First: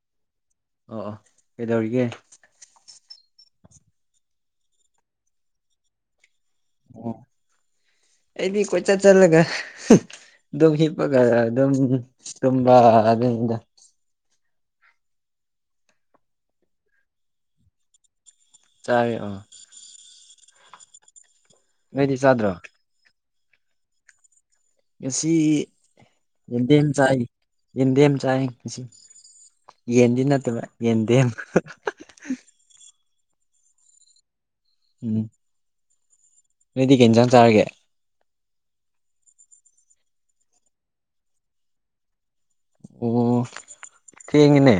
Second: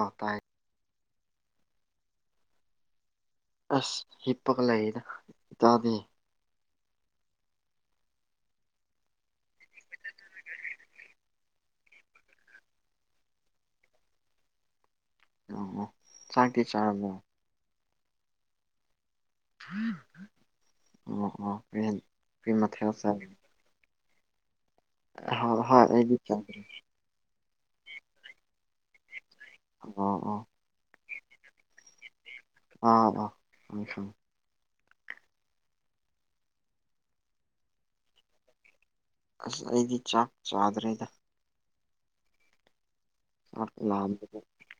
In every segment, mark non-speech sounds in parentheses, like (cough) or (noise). ꯑ ꯇꯥꯏ ꯑꯣ ꯑꯣ ꯀꯩꯗꯧꯔꯤꯒꯦ ꯑꯁ ꯍꯤꯄꯒ ꯂꯩꯗ ꯏ ꯇꯗꯤ ꯑꯣ ꯑꯩꯗꯤ ꯀꯣꯏꯆꯠ ꯆꯠꯂꯒ ꯑꯗꯨꯝ ꯍꯤꯞꯄꯒ ꯑꯗꯨꯝ ꯇꯨꯝꯕ ꯑꯗꯨꯝ ꯏꯗ ꯑ ꯆꯥꯛꯇꯤ ꯆꯥꯔꯝꯃꯣ ꯆꯥ ꯑꯣ ꯑꯣ ꯐ ꯐ ꯆꯥꯗ꯭ꯔꯣ ꯃꯊ ꯍꯧ ꯆ ꯉꯁꯤ ꯍꯣꯏ ꯍꯣꯏ ꯑꯩꯗꯤ ꯆꯥꯗ꯭ꯔꯤ ꯌꯦꯟꯗꯦꯝ ꯆꯥꯏ ꯌꯦꯟꯗꯦꯝ ꯆꯥꯏ ꯑꯣ ꯌꯦꯟꯗꯤ ꯑꯣ ꯅꯠꯇꯕ ꯌꯦꯟꯗꯦ ꯑꯕ ꯁ ꯁ ꯎꯝ ꯅꯗꯤ ꯀꯟꯖꯥꯡ ꯆꯥꯔꯒꯦ ꯑꯁ ꯑꯩꯗꯤ ꯆꯥꯛ ꯆꯥꯗ꯭ꯔꯦꯗ ꯑꯣ ꯂ ꯊꯦꯡꯉꯦꯅꯦ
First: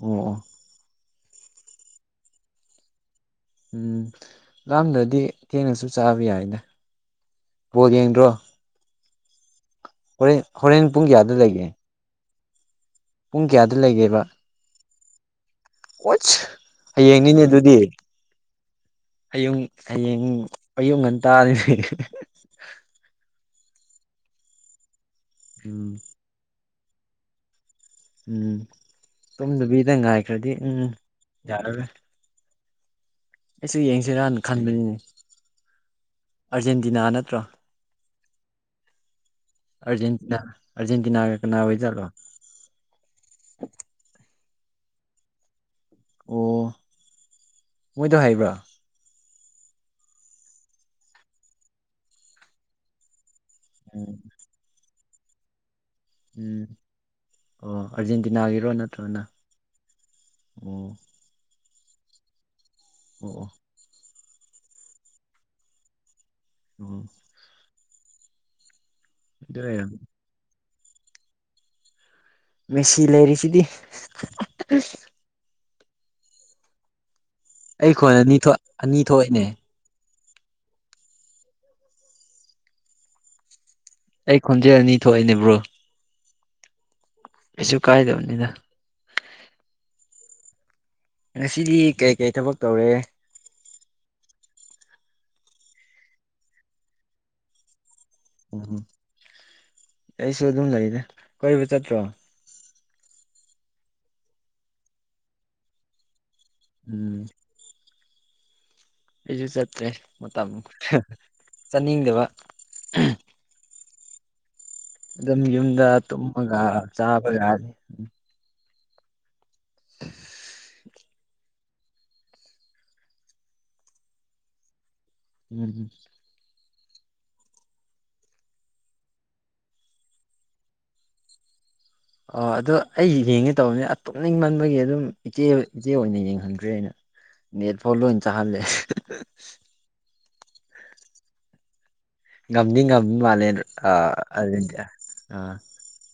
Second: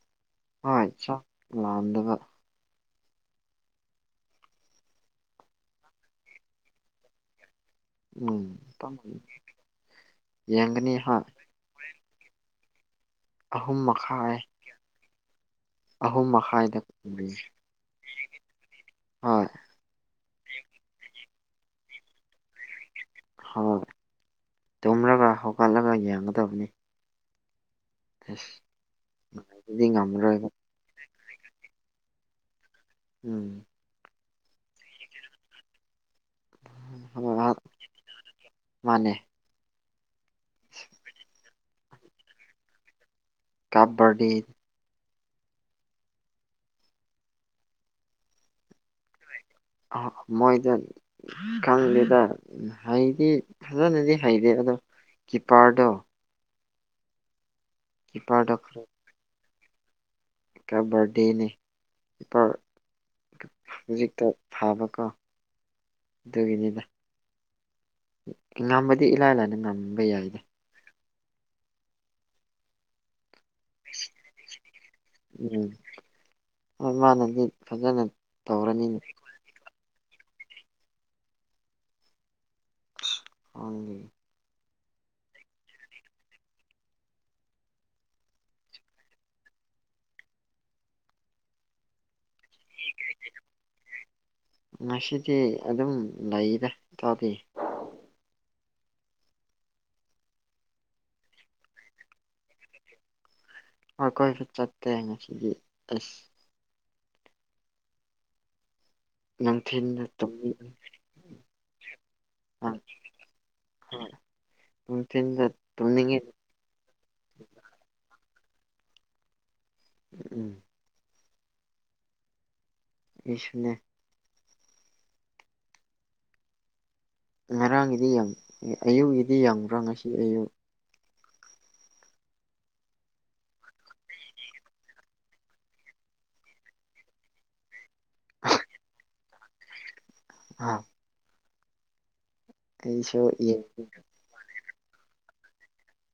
ꯑꯣ ꯑꯣ ꯑꯆꯥ ꯂꯥꯟꯗꯕ ꯎꯝ ꯂꯥꯝꯗꯗꯤ ꯊꯦꯡꯅꯁꯨ ꯆꯥꯕ ꯌꯥꯏꯅꯦ ꯎꯝ ꯇ ꯍꯣꯔꯦꯟ ꯍꯣꯔꯦꯟ ꯄꯨꯡ ꯀꯌꯥꯗ ꯂꯩꯒꯦ ꯄꯨꯡ ꯀꯌꯥꯗ ꯑꯍꯨꯝ ꯂꯩꯒꯦꯕ ꯃꯈꯥꯏ ꯑꯍꯨꯝ ꯑꯣꯁ ꯃꯈꯥꯏꯗ ꯍꯣꯏ ꯍꯌꯦꯡꯅꯤꯅꯦ ꯑꯗꯨꯗꯤ ꯑꯌꯨꯛ ꯍꯌꯦꯡ ꯑꯌꯨꯛ ꯉꯟꯇꯥꯥꯔꯤꯅꯦ ꯍꯣꯏ ꯇꯨꯝꯂꯒ ꯎꯝ ꯍꯧꯒꯠꯂꯒ ꯌꯦꯡꯒꯗꯕꯅꯤ ꯎꯝ ꯑꯁ ꯑꯗꯨꯗꯤ ꯇꯨꯝꯗꯕꯤꯗꯪ ꯉꯝꯃꯔꯣꯏꯕ ꯉꯥꯏꯈ꯭ꯔꯗꯤ ꯎꯝ ꯌꯥꯔꯔꯣꯏ ꯎꯝ ꯑꯩꯁꯨ ꯌꯦꯡꯁꯤꯔꯅ ꯈꯟꯕꯅꯤꯅꯦ ꯑꯥꯔꯖꯦꯟꯇꯤꯅꯥ ꯅꯠꯇ꯭ꯔꯣ ꯍꯣꯏ ꯃꯥꯅꯦ ꯑꯔꯖꯦꯟꯇꯤꯅꯥ ꯀꯅꯥ ꯑꯣꯏ ꯆꯂꯣ ꯀꯕꯥꯗꯤ ꯑꯣ ꯃꯣꯏꯗꯣ ꯍꯥꯏꯕ꯭ꯔꯥ ꯃꯣꯏꯗ ꯈꯪꯗꯦꯗ ꯍꯥꯏꯗꯤ ꯎꯝ ꯐꯖꯅꯗꯤ ꯍꯩꯇꯦ ꯑꯗꯣ ꯀꯤꯄꯔꯗꯣ ꯎꯝ ꯑꯣ ꯀꯤꯄꯔꯗꯣ ꯑꯥꯔꯖꯦꯟꯇꯤꯅꯥꯒꯤꯔꯣ ꯅꯠꯇ꯭ꯔꯒꯅ ꯑꯣ ꯀꯕꯔꯗꯦꯅꯤ ꯏꯄꯥ ꯑꯣ ꯍꯧꯖꯤꯛꯇ ꯐꯥꯕꯀꯣ ꯎꯝ ꯉꯝꯕꯗꯤ ꯏꯂꯥꯏ ꯂꯥꯏꯅ ꯑꯣꯏꯔꯝ ꯉꯝꯝꯕ ꯌꯥꯏꯗ ꯃꯦꯁꯤ ꯂꯩꯔꯤꯁꯤꯗꯤ ꯑ ꯃꯥꯅ ꯑꯩꯈꯣꯟ ꯑꯅꯤ ꯑꯅꯤ ꯊꯣꯛꯏꯅꯦ ꯈꯪꯗꯦ ꯑꯩ ꯈꯣꯟꯖꯦꯜ ꯑꯅꯤ ꯊꯣꯛꯑꯦꯅꯦꯕ꯭ꯔꯣ ꯄꯁꯨ ꯀꯥꯏꯗꯧꯅꯤꯗ ꯉꯁꯤꯗꯤ ꯀꯩꯀꯩ ꯊꯕꯛ ꯇꯧꯔꯦ ꯉꯁꯤꯗꯤ ꯑꯗꯨꯝ ꯂꯩꯔꯦ ꯇꯧꯗꯤ ꯎꯝ ꯑꯩꯁꯨ ꯑꯗꯨꯝ ꯂꯩꯅꯦ ꯀꯣꯏꯕꯨ ꯆꯠꯇ꯭ꯔꯣ ꯍꯈꯣꯏꯁꯨ ꯆꯠꯇꯦ ꯉꯁꯤꯗꯤ ꯑꯁ ꯎꯝ ꯑꯩꯁꯨ ꯆꯠꯇ꯭ꯔꯦ ꯅꯨꯡꯊꯤꯟꯗ ꯃꯇꯝ ꯇꯨꯝꯅꯤꯡꯉꯦ ꯆꯠꯅꯤꯡꯗꯕ ꯑ ꯍꯣꯏ ꯑꯗꯨꯝ ꯅꯨꯡꯊꯤꯟꯗ ꯌꯨꯝꯗ ꯇꯨꯝꯅꯤꯡꯉꯦ ꯇꯨꯝꯃꯒ ꯆꯥꯕꯒꯅꯤ ꯎꯝ ꯎꯝ ꯑꯩꯁꯤꯡꯅꯦ ꯎꯝꯝ ꯉꯔꯥꯡꯒꯤꯗꯤ ꯑꯌꯨꯛꯒꯤꯗꯤ ꯌꯥꯝꯕ꯭ꯔꯥ ꯉꯁꯤ ꯑꯌꯨꯛ ꯑꯣ ꯑꯗꯨꯗꯣ ꯑꯩ ꯌꯦꯡꯉꯦ ꯇꯧꯕꯅꯤ ꯇꯨꯝꯅꯤꯡ ꯃꯟꯕꯒꯤ ꯑꯗꯨꯝ ꯏꯆꯦ ꯏꯆꯦ ꯑꯣꯏꯅ ꯌꯦꯡꯍꯟꯗ꯭ꯔꯦ ꯑꯩꯅ ꯅꯦꯠ ꯐꯥꯎꯜ ꯆꯍꯜꯂꯦ (unintelligible) ꯉꯝꯗꯤ ꯉꯝ ꯑꯩꯁꯨ ꯃꯥꯂꯦ ꯑ ꯑꯗꯨꯗꯤ ꯑ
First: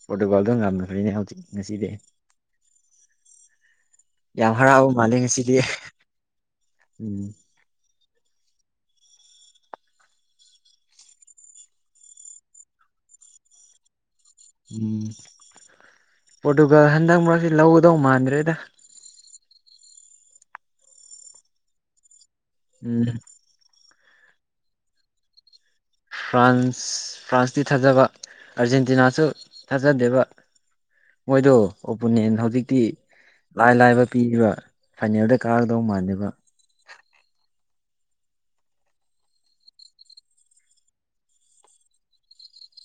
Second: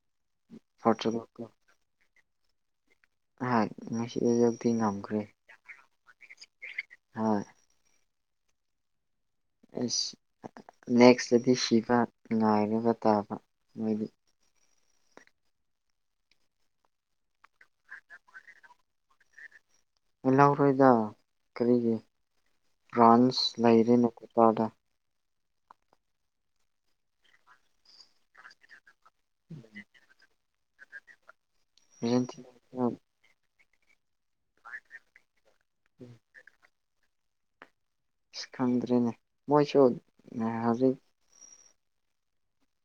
ꯄ꯭ꯔꯣꯇꯣꯀꯣꯜꯗꯣ ꯉꯝꯅꯈ꯭ꯔꯦꯅꯦ ꯍꯧꯖꯤꯛ ꯉꯁꯤꯗꯤ ꯍꯥꯏ ꯉꯁꯤ ꯑꯩ ꯌꯥꯝ ꯍꯧꯛꯇꯤ ꯍꯔꯥꯎꯕ ꯃꯥꯜꯂꯦ ꯉꯝꯈ꯭ꯔꯦ ꯉꯁꯤꯗꯤ ꯎꯝ ꯍꯣꯏ ꯑ ꯅꯦꯛꯁꯇꯗꯤ ꯁꯤꯕ ꯉꯥꯏꯔꯒ ꯇꯥꯕ ꯃꯣꯏꯗꯤ ꯎꯝ ꯄꯣꯔꯇꯨꯒꯥꯜ ꯍꯟꯗꯛ ꯃꯔꯛꯁꯤ ꯂꯧꯒꯗꯧ ꯃꯥꯟꯗ꯭ꯔꯦꯗ ꯎꯜꯍꯧꯔꯣꯏꯗ ꯀꯔꯤꯒꯤ ꯎꯝ ꯕ꯭ꯔꯥꯟꯁ ꯂꯩꯔꯤꯅꯣ ꯀꯇꯥ ꯐ꯭ꯔꯥꯟꯁ ꯐ꯭ꯔꯥꯟꯁꯇꯤ ꯊꯥꯖꯕ ꯑꯥꯔꯖꯦꯟꯇꯤꯅꯥꯁꯨ ꯊꯥꯖꯗꯦꯕ ꯃꯣꯏꯗꯣ ꯑꯣꯄꯣꯅꯦꯟ ꯑꯥꯔꯖꯦꯟꯇꯤꯅꯥ ꯍꯧꯖꯤꯛꯇꯤ ꯂꯥꯏ ꯂꯥꯏꯕ ꯄꯤꯔꯤꯕ ꯐꯥꯏꯅꯦꯜꯗ ꯀꯥꯗꯧ ꯃꯥꯥꯟꯂꯕ ꯈꯪꯗ꯭ꯔꯤꯅꯦ ꯃꯣꯏꯁꯨ ꯍꯧꯖꯤꯔꯤꯛ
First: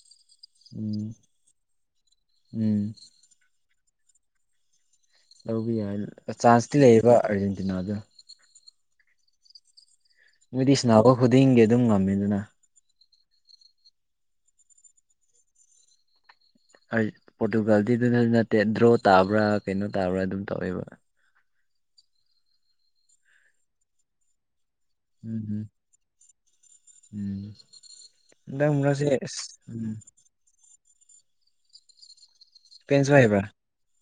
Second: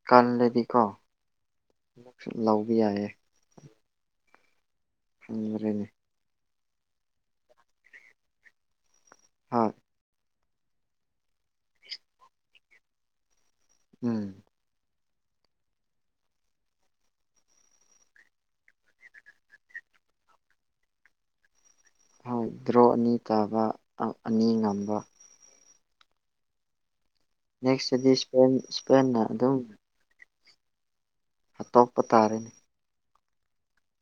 ꯀꯟꯗꯗꯤꯀꯣ ꯎꯝ ꯑꯃ ꯂꯧꯕ ꯎꯝ ꯌꯥꯏꯌꯦ ꯂꯧꯕ ꯈꯪꯗ꯭ꯔꯦꯅꯦ ꯌꯥꯏ ꯆꯥꯟꯁꯇꯤ ꯂꯩꯌꯦꯕ ꯑꯥꯔꯖꯦꯟꯇꯤꯅꯥꯗ ꯍꯣꯏ ꯃꯣꯏꯗꯤ ꯏꯁꯟꯅꯈ ꯈꯨꯗꯤꯡꯒꯤ ꯑꯗꯨꯝ ꯉꯝꯃꯦꯗꯅ ꯎꯝ ꯄꯣꯔꯇꯨꯒꯥꯜꯗꯤꯗꯨꯅꯁꯨ ꯅꯠꯇꯦ ꯗ꯭ꯔꯣ ꯇꯥꯕ꯭ꯔꯥ ꯀꯩꯅꯣ ꯇꯥꯕ꯭ꯔꯥ ꯑꯗꯨꯝ ꯇꯧꯋꯦꯕ ꯍꯣꯏ ꯗ꯭ꯔꯣ ꯑꯅꯤ ꯇꯥꯕ ꯑꯅꯤ ꯉꯝ ꯎꯝ ꯍꯝ ꯅꯦꯛꯁꯇꯗꯤ ꯏꯁꯄ ꯍꯟꯗꯛ ꯃꯔꯛꯁꯦ ꯏꯁꯄꯟꯅ ꯑꯁ ꯑꯗꯨꯝ ꯎꯝ ꯍꯥꯇꯣꯛꯄ ꯇꯥꯔꯦꯅꯦ (unintelligible)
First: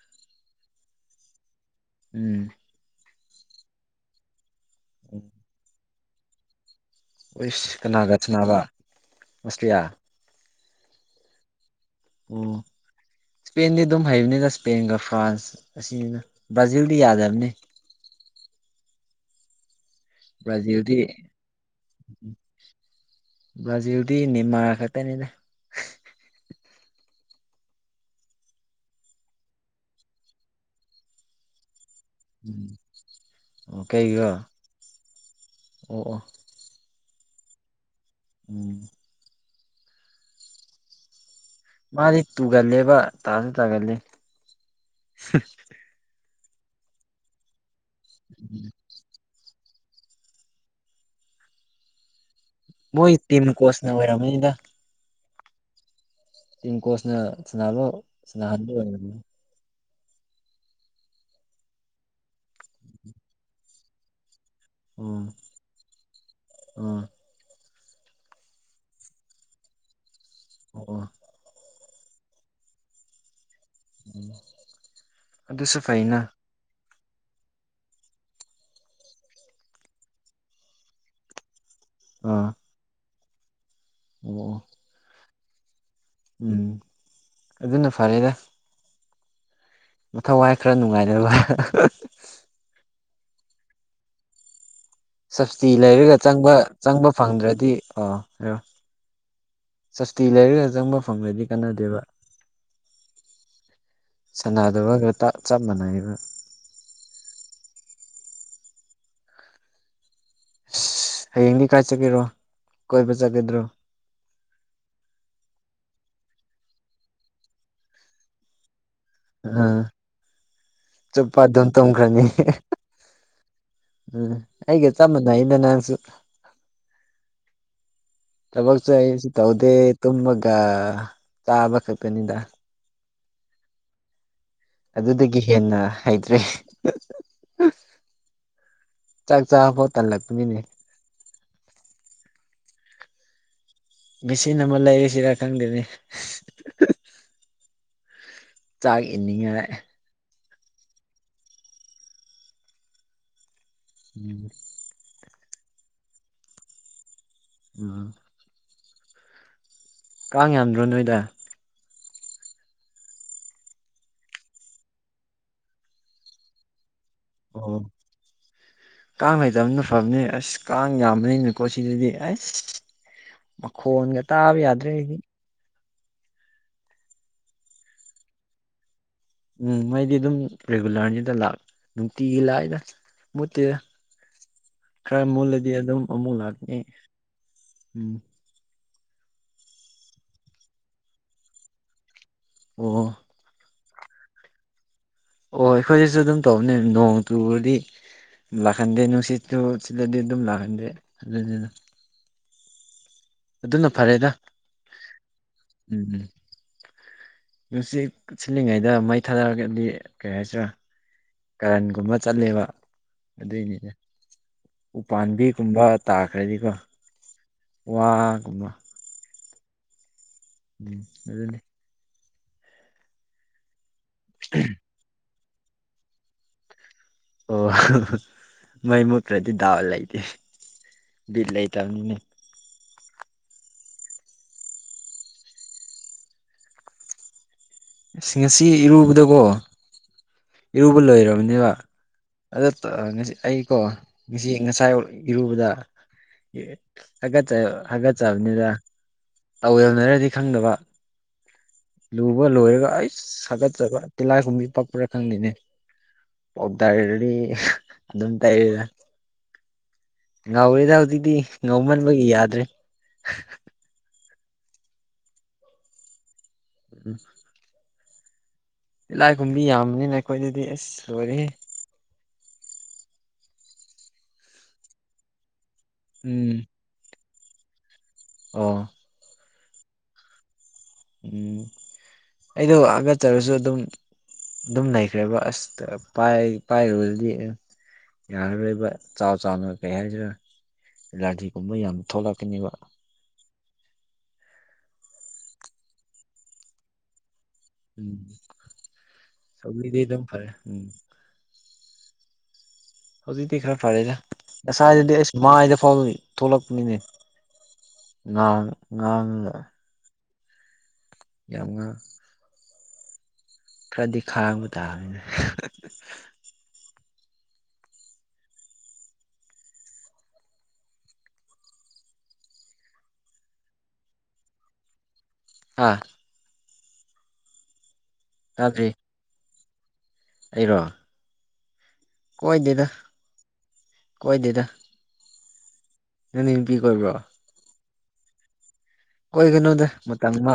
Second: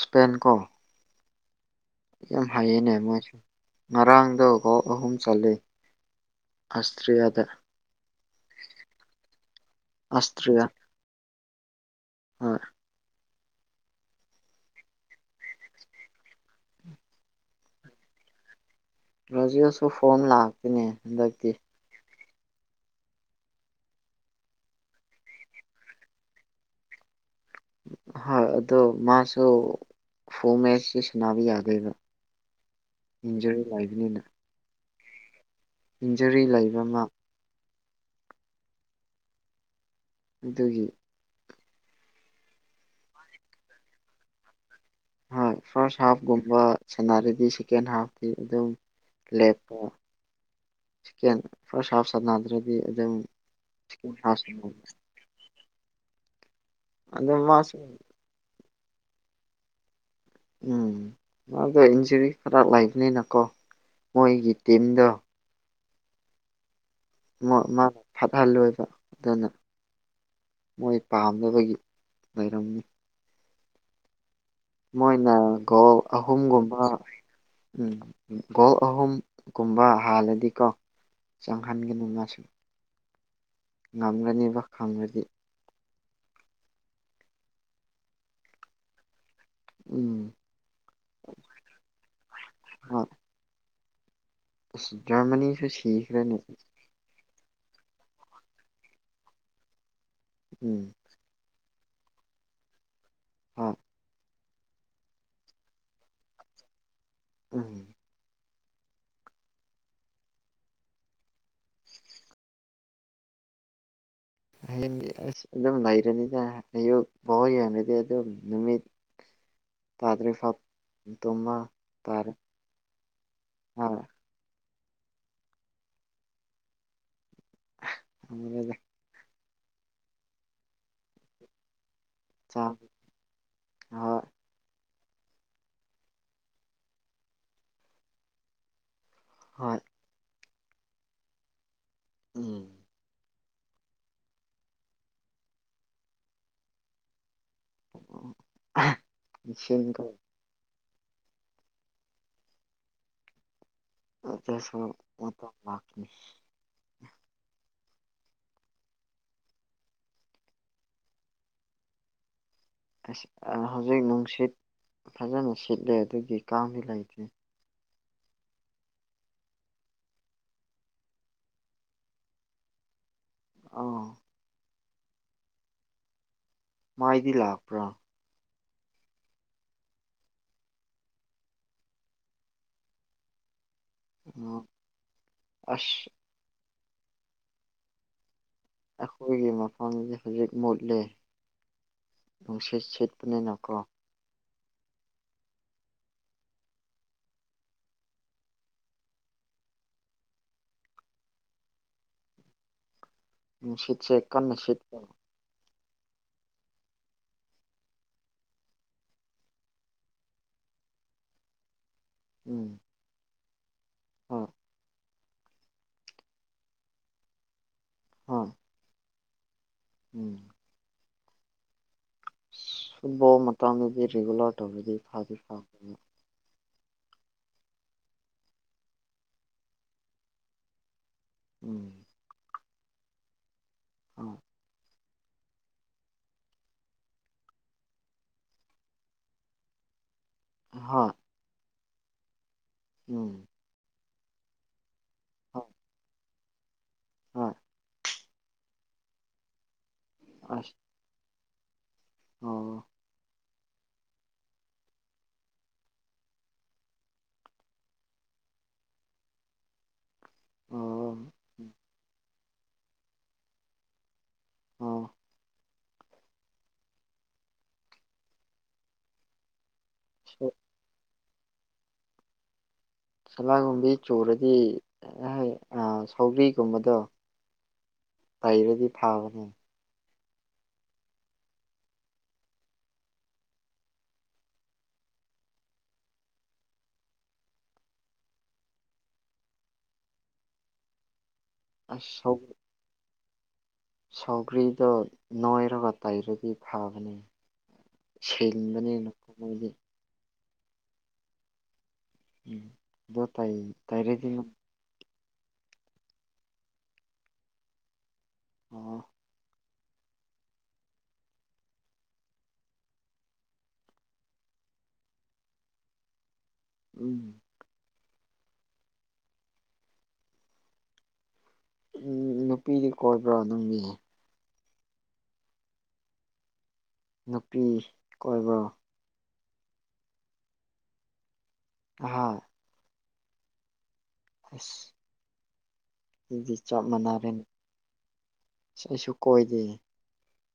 ꯁꯄꯦꯟ ꯀꯣ ꯎꯝ ꯌꯥꯝ ꯍꯥꯏꯌꯦꯅꯦ ꯃꯁꯨ ꯉꯔꯥꯡꯗꯣ ꯍꯥꯎ ꯑꯍꯨꯝ ꯆꯠꯂ ꯑꯣꯏꯁ ꯀꯅꯥꯒ ꯁꯅꯕ ꯃꯁꯂꯤꯂꯤꯌꯥ ꯑꯁꯇ꯭ꯔꯤꯌꯥ ꯑꯣ ꯍꯣꯏ ꯏꯁꯄꯦꯟꯗꯤ ꯑꯗꯨꯝ ꯍꯩꯕꯅꯤꯒ ꯏꯁꯄꯦꯟꯒ ꯐ꯭ꯔꯥꯟꯁ ꯑꯁꯤꯅꯤꯅ ꯕ꯭ꯔꯥꯖꯤꯜꯗꯤ ꯌꯥꯗꯕꯅꯤ (inaudible) ꯔꯣꯖꯤꯌꯁꯨ ꯐꯣꯝ ꯂꯥꯛꯇꯅꯦ ꯍꯟꯗꯛꯇꯤ ꯁꯤ ꯎꯗꯤꯤꯅꯤꯃ ꯈꯇꯅꯤꯗ ꯍꯣꯏ ꯑꯗꯣ ꯃꯥꯁꯨ ꯐꯣ ꯃꯁꯁꯤ ꯁꯕ ꯌꯥꯒꯕ꯭ꯔꯥ ꯎꯝ ꯑꯣ ꯀꯩꯒꯤ ꯏꯟꯖꯔꯤ ꯂꯩꯕ ꯑꯃ ꯎꯝ ꯑꯗꯨꯒꯤ ꯃꯥꯗꯤ ꯇꯨꯒꯜꯂꯦꯕ ꯇꯥꯁꯨ ꯇꯥꯒꯜꯂꯤ ꯍꯣꯏ ꯐꯥꯔꯁ ꯍꯥꯐꯀꯨꯝꯕ ꯁꯥꯟꯅꯔꯗꯤ ꯁꯦꯀꯦꯟ ꯍꯥꯐꯇꯤ ꯑꯗꯨꯝ ꯆ ꯐ ꯑꯗꯨꯗꯤ ꯑꯗꯨꯝ ꯃꯣꯏ ꯇꯤꯝ ꯀꯣꯆꯅ ꯍꯥ ꯑꯣꯏꯔꯝꯃꯅꯤꯗ ꯇꯝꯀꯣꯁꯅ ꯁꯅꯥ ꯃꯥꯁꯨ ꯂꯣ ꯁꯅꯍꯟꯗ ꯎꯝ ꯃꯥꯗꯣ ꯏꯟꯖꯨꯔꯤ ꯈꯔ ꯂꯩꯕꯅꯤꯅꯀꯣ ꯃꯣꯏꯒꯤ ꯇꯝꯗ ꯎꯝ ꯃꯥꯅ ꯐꯠꯍꯜꯂꯣꯏꯕ ꯑꯗꯨꯅ ꯑꯣ ꯃꯣꯏ ꯑꯣ ꯄꯥꯝꯅꯕꯒꯤ ꯥꯏꯔꯝꯅꯤ ꯎꯝ ꯃꯣꯏꯅ ꯒꯣ ꯑꯍꯨꯝꯒꯨꯝꯕ ꯎꯝ ꯒꯣꯜ ꯑꯍꯨꯝꯒꯨꯝꯕ ꯍꯥꯜꯂꯗꯤꯀꯣ ꯪ ꯍꯟꯒꯦ ꯅꯉꯁꯨꯦ ꯑꯥ ꯑꯣ ꯑꯣ ꯉꯝꯒꯅꯤꯕ ꯈꯪꯉꯗꯤ ꯎꯝ ꯑꯗꯨꯅ ꯐꯔꯦꯗ ꯎꯝ ꯃꯊꯧꯋꯥꯏ ꯈꯔ ꯅꯨꯡꯉꯥꯏꯗ ꯍꯣꯏ ꯑꯁ ꯖꯔꯃꯅꯤꯁꯨ ꯁꯞꯕꯁꯤꯗꯤ ꯂꯩꯔꯒ ꯁꯤꯈ꯭ꯔꯅꯤ ꯆꯪꯕ ꯆꯪꯕ ꯐꯪꯗ꯭ꯔꯗꯤ ꯑꯣ ꯍꯥꯏꯔꯣ ꯁꯞꯇꯤ ꯂꯩꯔꯒ ꯎꯝ ꯆꯪꯕ ꯐꯪꯗꯗꯤ ꯀꯅꯗꯦꯕ ꯎꯝ ꯁꯥꯟꯅꯗꯕꯒ ꯆꯞ ꯃꯥꯟꯅꯩꯕ ꯎꯝ ꯑꯁ ꯍꯌꯦꯡꯗꯤ ꯀꯥꯏ ꯆꯠꯀꯦꯔꯣ ꯀꯣꯏꯕ ꯆꯠꯒꯗ꯭ꯔꯣ ꯍꯌꯦꯡ ꯑꯁ ꯑꯗꯨꯝ ꯂꯩꯔꯅꯤꯅ ꯑꯌꯨꯛ ꯐꯥꯎ ꯌꯦꯡꯔꯗꯤ ꯑꯗꯨꯝ ꯅꯨꯃꯤꯠ ꯑꯝ ꯇꯥꯗ꯭ꯔꯤꯐꯥꯎ ꯆꯨꯞꯄ ꯇꯨꯝꯕ ꯑꯗꯨꯝ ꯇꯣꯡꯈ꯭ꯔꯅꯤ ꯇꯥꯔꯦ ꯍꯣꯏ ꯎꯝ ꯑꯩꯒ ꯆꯃꯅ ꯏꯩꯅ ꯅꯥꯡꯁꯨ ꯐꯪꯗ꯭ꯔꯦꯗ ꯊꯕꯛꯁꯦ ꯑꯩꯁꯨ ꯇꯧꯗꯦ ꯇꯨꯝꯃꯒ ꯆꯥꯕ ꯈꯄꯦꯅꯤꯗ ꯆꯥꯛ ꯍꯣꯏ ꯑꯗꯨꯗꯒꯤ ꯍꯦꯟꯅ ꯍꯩꯇ꯭ꯔꯦ ꯆꯥꯛ ꯍꯣꯏ ꯆꯥꯕꯐꯣꯠ ꯇꯜꯂꯛꯄꯅꯤꯅꯦ ꯎꯝ ꯃꯦꯆꯤꯟ ꯑꯃ ꯂꯩꯔꯤꯁꯤꯔ ꯈꯪꯗꯦꯅꯤ ꯀꯦ ꯎꯝ ꯆꯁꯨ ꯃ ꯂꯥꯛꯅꯤ ꯎ ꯀꯥꯡ ꯌꯥꯝꯗ꯭ꯔꯣ ꯅꯣꯏꯗ ꯑ ꯍꯧꯖꯤꯛ ꯅꯨꯡꯁꯤꯠ ꯐꯖꯅ ꯁꯤꯠꯂꯦ ꯑꯗꯨꯒꯤ ꯀꯥꯗꯤ ꯂꯩꯇ꯭ꯦ ꯑꯣ ꯀꯥꯡ ꯂꯩꯇꯕꯅ ꯐꯕꯅꯤ ꯑꯁ ꯀꯥꯡ ꯌꯥꯝꯕꯅꯤꯅꯀꯣ ꯁꯤꯗꯗꯤ ꯑꯁ ꯑꯥ ꯃꯈꯣꯟꯒ ꯇꯥꯕ ꯌꯥꯗ꯭ꯔꯦ ꯑꯩꯗꯤ ꯃꯥꯏꯗꯤ ꯂꯥꯛꯄ꯭ꯔꯥ ꯎꯝ ꯃꯩꯗꯤ ꯑꯗꯨꯝ ꯔꯤꯒꯨꯂꯔꯅꯤꯗ ꯂꯥꯛ ꯅꯨꯡꯇꯤꯒꯤ ꯂꯥꯛꯏꯗ ꯃꯨꯠꯇꯦꯗ ꯑꯣ, ꯈꯔ ꯃꯨꯜꯂꯗꯤ ꯑꯗꯨꯝ ꯑꯁ ꯑꯃꯨꯛ ꯂꯥꯛꯅꯤ ꯎꯝ ꯑꯩꯈꯣꯏꯒꯤ ꯃꯐꯝꯁ ꯍꯧꯖꯤꯛ ꯃꯨꯠꯂꯤꯦ ꯅꯨꯡꯁꯤꯠ ꯑꯣ ꯁꯦꯠꯄꯅꯤꯅ ꯀꯣ ꯑꯣ ꯑꯩꯈꯣꯏꯁꯤꯁꯨ ꯑꯗꯨꯝ ꯇꯧꯕꯅꯦ ꯅꯣꯡ ꯇꯨꯕꯗꯤ ꯂꯥꯛꯍꯟꯗꯦ ꯅꯨꯡꯁꯤꯠꯁꯨ ꯁꯤꯗꯗꯤ ꯑꯗꯨꯝ ꯂꯥꯛꯀꯟꯗꯦ ꯑꯗꯨ ꯁꯤꯠꯁꯦꯅꯁꯤꯠꯀ ꯎꯝ ꯎꯝ ꯅꯨꯡꯁꯤꯠ ꯁꯤꯜꯂꯤꯉꯩꯗ ꯃꯩ ꯊꯥꯗꯔꯒꯗꯤ ꯀꯩ ꯍꯥꯏꯁꯤꯔꯥ ꯀꯔꯟ ꯨꯝꯕ ꯆꯠꯂꯦꯕ ꯑꯗꯨꯏꯅꯤꯅꯦ ꯎ ꯎꯄꯥꯥꯟꯝꯕꯤꯒꯨꯝꯕ ꯇꯥꯈ꯭ꯔꯗꯤꯀꯣ ꯍꯣꯏ ꯋꯥꯒꯨꯝꯕ ꯎꯝ ꯎꯝ ꯑꯗꯨꯅꯤ ꯐꯨꯠꯕꯣꯜ ꯃꯇꯥꯡꯗꯨꯗꯤ ꯔꯤꯒꯨꯂꯔ ꯇꯧꯔꯗꯤ ꯐꯥꯗꯤ ꯐꯥꯗ ꯑꯣ ꯃꯥꯏꯃ ꯄ꯭ꯔꯗꯤ ꯗꯥꯥꯋꯥꯜ ꯂꯩꯏꯇ ꯕꯤꯜ ꯂꯩ ꯎꯝ ꯇꯅꯤ ꯑ ꯉꯁꯤ ꯏꯔꯨꯕꯗꯀꯣ ꯏꯔꯨꯕ ꯍꯣꯏ ꯂꯣꯏꯔꯕꯅꯦꯕ ꯑꯗ ꯉꯁꯤ ꯎꯝ ꯑꯩꯀꯣ ꯉꯁꯤ ꯉꯁꯥꯏ ꯍꯣꯏ ꯏꯔꯨꯕꯗ ꯍꯣꯏ ꯀꯠꯆ ꯍꯥꯀꯠꯆꯕꯅꯤꯗ ꯇꯧ ꯌꯧꯅꯔꯗꯤ ꯑꯁ ꯈꯪꯗꯕ ꯂꯨꯕ ꯑꯣ ꯂꯣꯏꯔꯒ ꯑꯩ ꯁꯥꯒꯠꯆꯕ ꯇꯤꯜꯍꯥꯏꯈꯨꯝꯕꯤ ꯄꯛꯄꯔꯥ ꯈꯪꯗꯦꯅꯦ ꯄꯞ ꯇꯔꯔꯤ ꯑꯗꯨꯝ ꯇꯔꯤꯗ ꯉꯥꯎꯔꯤꯦꯗ ꯑꯣ ꯍꯧꯖꯤꯛꯇꯤ ꯉꯥꯎꯃꯟꯕꯒꯤ ꯌꯥꯗ꯭ꯔꯦ ꯑꯣ ꯎꯝ ꯂꯥꯏ ꯀꯨꯝꯕꯤ ꯌꯥꯝꯕꯅꯤꯅ ꯑꯩꯈꯣꯏꯗꯗꯤ ꯑꯁ ꯁꯣꯔꯤ ꯁꯂꯥꯒꯨꯝꯕꯤ ꯆꯨꯔꯗꯤ ꯎꯝ ꯁꯧꯔꯤꯒꯨꯝꯕꯗꯣ ꯑꯣ ꯇꯥꯏꯔꯗꯤ ꯐꯥꯕꯅꯦ ꯎꯝ ꯑꯩꯗꯣ ꯍꯥꯒꯠꯆꯔꯁꯨ ꯑꯗꯨꯝ ꯑꯗꯨꯝ ꯂꯩꯈ꯭ꯔꯦꯕ ꯑꯁꯇ ꯄꯥꯏꯔꯨꯕꯗꯨꯗꯤ ꯌꯥꯔꯔꯣꯏꯕ ꯆꯥꯎ ꯆꯥꯎꯅ ꯀꯩ ꯍꯥꯏꯁꯤꯔ ꯨꯝꯕ ꯌꯥꯝ ꯑꯁ ꯊꯣꯛꯂꯛꯀꯅꯦꯕ ꯁꯧꯒ꯭ꯔꯤꯗꯣ ꯅꯣꯏꯔꯒ ꯇꯩꯔꯗꯤ ꯐꯕꯅꯤ ꯎꯝ ꯃꯣꯏꯗꯤ ꯁꯧꯂꯤꯗꯤꯗꯝ ꯐꯔꯦ ꯎꯝ ꯎꯝ ꯑꯗꯣ ꯍꯧꯖꯤꯛꯗꯤ ꯈꯔ ꯇꯩꯔꯗꯤ ꯐꯔꯦꯗꯁ ꯃꯥꯏꯗ ꯐꯥꯎꯗ ꯊꯣꯛꯂꯛꯄꯅꯤꯅꯦ ꯉꯥꯡ ꯑꯣ ꯉꯥꯡꯉꯒ ꯌꯥꯝꯉ ꯈꯔꯗꯤ ꯈꯥꯡꯕ ꯇꯥꯕꯅꯤꯅꯦ ꯎꯝ ꯎꯝ ꯅꯨꯄꯤꯗꯤ ꯀꯣꯏꯕ꯭ꯔꯥ ꯅꯪꯒꯤ ꯍꯥꯥ ꯅꯨꯄꯤ ꯀꯣꯏꯕ꯭ꯔꯣ ꯑꯗꯨ ꯑꯩꯔꯣ ꯑꯍꯥ ꯀꯣꯏ ꯗꯦꯗ ꯀꯣꯏꯗꯦꯗ ꯑꯁ ꯅꯪꯗꯤ ꯑꯗꯨꯗꯤ ꯅꯨꯄꯤ ꯆꯞ ꯀꯣꯏꯕ꯭ꯔꯣ ꯃꯅꯥꯔꯅꯤ ꯁꯤꯁꯨ ꯀꯣꯏꯗꯦ ꯇꯪꯃꯥ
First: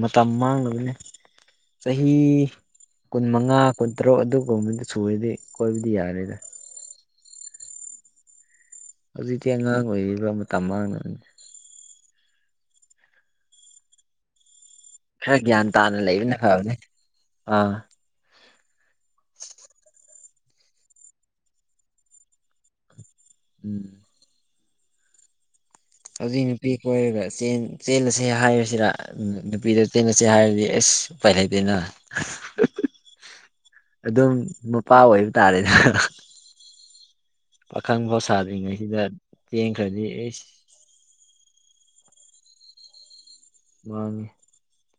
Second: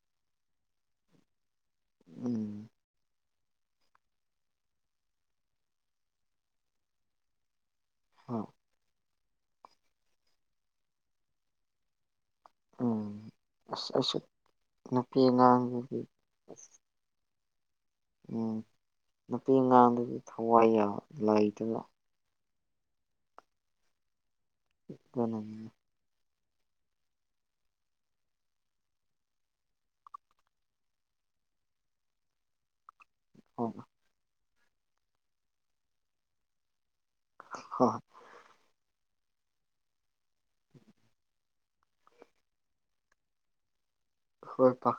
ꯃꯇꯝ ꯃꯥꯡꯅꯕꯅꯤ ꯆꯍꯤꯤ ꯎꯝ ꯀꯨꯟ ꯃꯉꯥ ꯀꯨꯟꯇꯔꯨꯛ ꯑꯗꯨꯒꯨꯝꯕꯗꯨ ꯁꯨꯔꯗꯤ ꯀꯣꯏꯕꯗꯤ ꯌꯥꯔꯦꯗ ꯍꯥ ꯍꯧꯖꯤꯛꯇꯤ ꯑꯉꯥꯡ ꯑꯣꯏꯔꯤꯕ ꯃꯇꯝ ꯃꯥꯡꯅꯕꯅꯤ ꯎꯝ ꯑꯁ ꯑꯩꯁꯨ ꯅꯨꯄꯤ ꯈꯔ ꯒ꯭ꯌꯥꯟ ꯇꯥꯅ ꯑꯉꯥꯡꯗꯨꯗꯤ ꯂꯩꯕꯅ ꯐꯕꯅꯤ ꯑꯥ ꯎꯝ ꯅꯨꯄꯤ ꯑꯉꯥꯡꯗꯗꯤ ꯊꯋꯥꯏ ꯌꯥ ꯂꯩꯇꯦꯗ ꯎꯝ ꯀꯅ ꯍꯧꯖꯤꯛ ꯅꯨꯄꯤ ꯀꯣꯏꯔꯒ ꯆꯦꯜꯂꯁꯦ ꯍꯥꯏꯔꯁꯤꯔ ꯅꯨꯄꯤꯗ ꯆꯦꯜꯂꯁꯦ ꯍꯥꯏꯔꯗꯤ ꯑꯦꯁ ꯎꯄꯥꯏ ꯂꯩꯗꯅ ꯍꯣꯏ ꯑꯗꯨꯝ ꯃꯄꯥ ꯑꯣꯏꯕ ꯇꯥꯔꯦꯅ ꯑꯈꯪꯕ ꯁꯥꯗ꯭ꯔꯤꯉꯩꯁꯤꯗ ꯆꯦꯡꯈ꯭ꯔꯗꯤ ꯑꯩ ꯃꯥꯡꯉꯤ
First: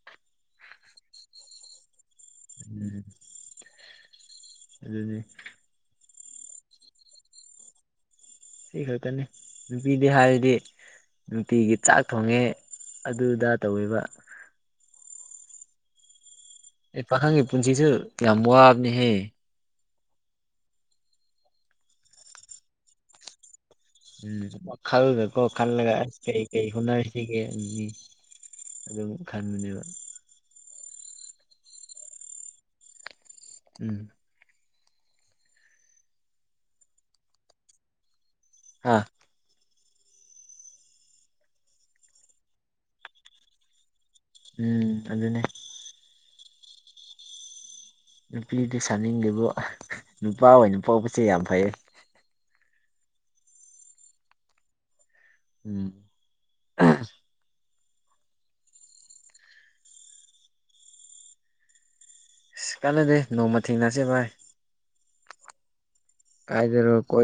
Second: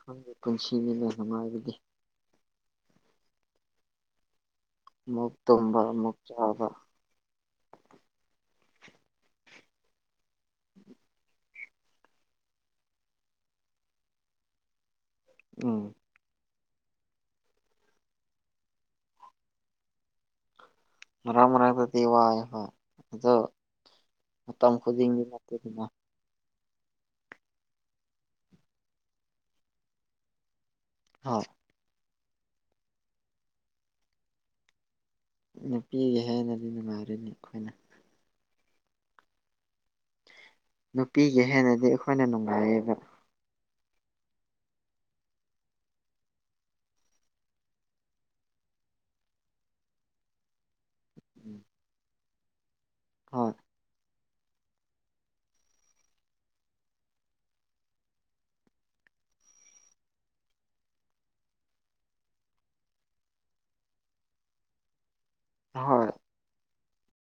ꯅꯪꯒꯤ ꯄꯨꯟꯁꯤꯅꯤꯅꯦ ꯅꯨꯡꯉꯥꯏꯕꯗꯤ ꯎꯝ ꯑꯗꯨꯅꯤ ꯑꯃꯨꯛ ꯇꯨꯝꯕ ꯑꯃꯨꯛ ꯆꯥꯕ ꯁꯤ ꯈꯛꯇꯅꯤ ꯅꯨꯄꯤꯗꯤ ꯍꯥꯏꯔꯗꯤ ꯅꯨꯡꯇꯤꯒꯤ ꯆꯥꯛ ꯊꯣꯡꯉꯦ ꯑꯗꯨꯗ ꯇꯧꯔꯤꯕ ꯎꯝ ꯑꯩ ꯄꯥꯈꯪꯒꯤ ꯄꯨꯟꯁꯤꯁꯨ ꯌꯥꯝ ꯋꯥꯕꯅꯤꯍꯦ ꯃꯔꯥꯡ ꯃꯔꯥꯡ ꯗꯇꯤ ꯋꯥꯏꯕ ꯑꯗꯣ ꯎꯝ ꯃꯇꯝ ꯈꯨꯗꯤꯡꯒꯤ ꯋꯥꯈꯜꯗꯀꯣ ꯅꯠꯇꯦꯗꯅ ꯈꯜꯂꯒ ꯑꯩ ꯀꯩ ꯍꯣꯠꯅꯔꯤꯁꯤꯒꯦ ꯑꯅꯤ ꯑꯗꯨꯝ ꯈꯟꯕꯅꯦꯕ ꯑ ꯎꯝ ꯅꯨꯄꯤꯒꯤ ꯍꯦꯟꯅꯗꯤ ꯅꯨꯡꯉꯥꯏꯔꯤꯅꯤ ꯑꯩꯈꯣꯏꯅ ꯍꯥꯥ ꯅꯨꯄꯤꯒꯤ ꯍꯦꯟꯅꯗꯤ ꯑꯩꯈꯣꯏꯅ ꯅꯨꯡꯉꯥꯏꯌꯦꯕ ꯎꯝ ꯑꯗꯨꯅꯦ ꯅꯨꯄꯤꯗꯤ ꯁꯥꯅꯤꯡꯂꯤꯕꯣ ꯅꯨꯄꯥ ꯑꯣꯏꯅ ꯄꯣꯛꯄꯁꯦ ꯌꯥꯝ ꯎꯝ ꯐꯩ ꯍꯣꯏ ꯎꯝ ꯏꯤꯁ ꯀꯥꯟꯅꯗꯦ ꯅꯣꯡꯃ ꯊꯦꯡꯅꯁꯦ ꯚꯥꯏ ꯍꯣꯏ ꯏꯗꯔꯣꯏ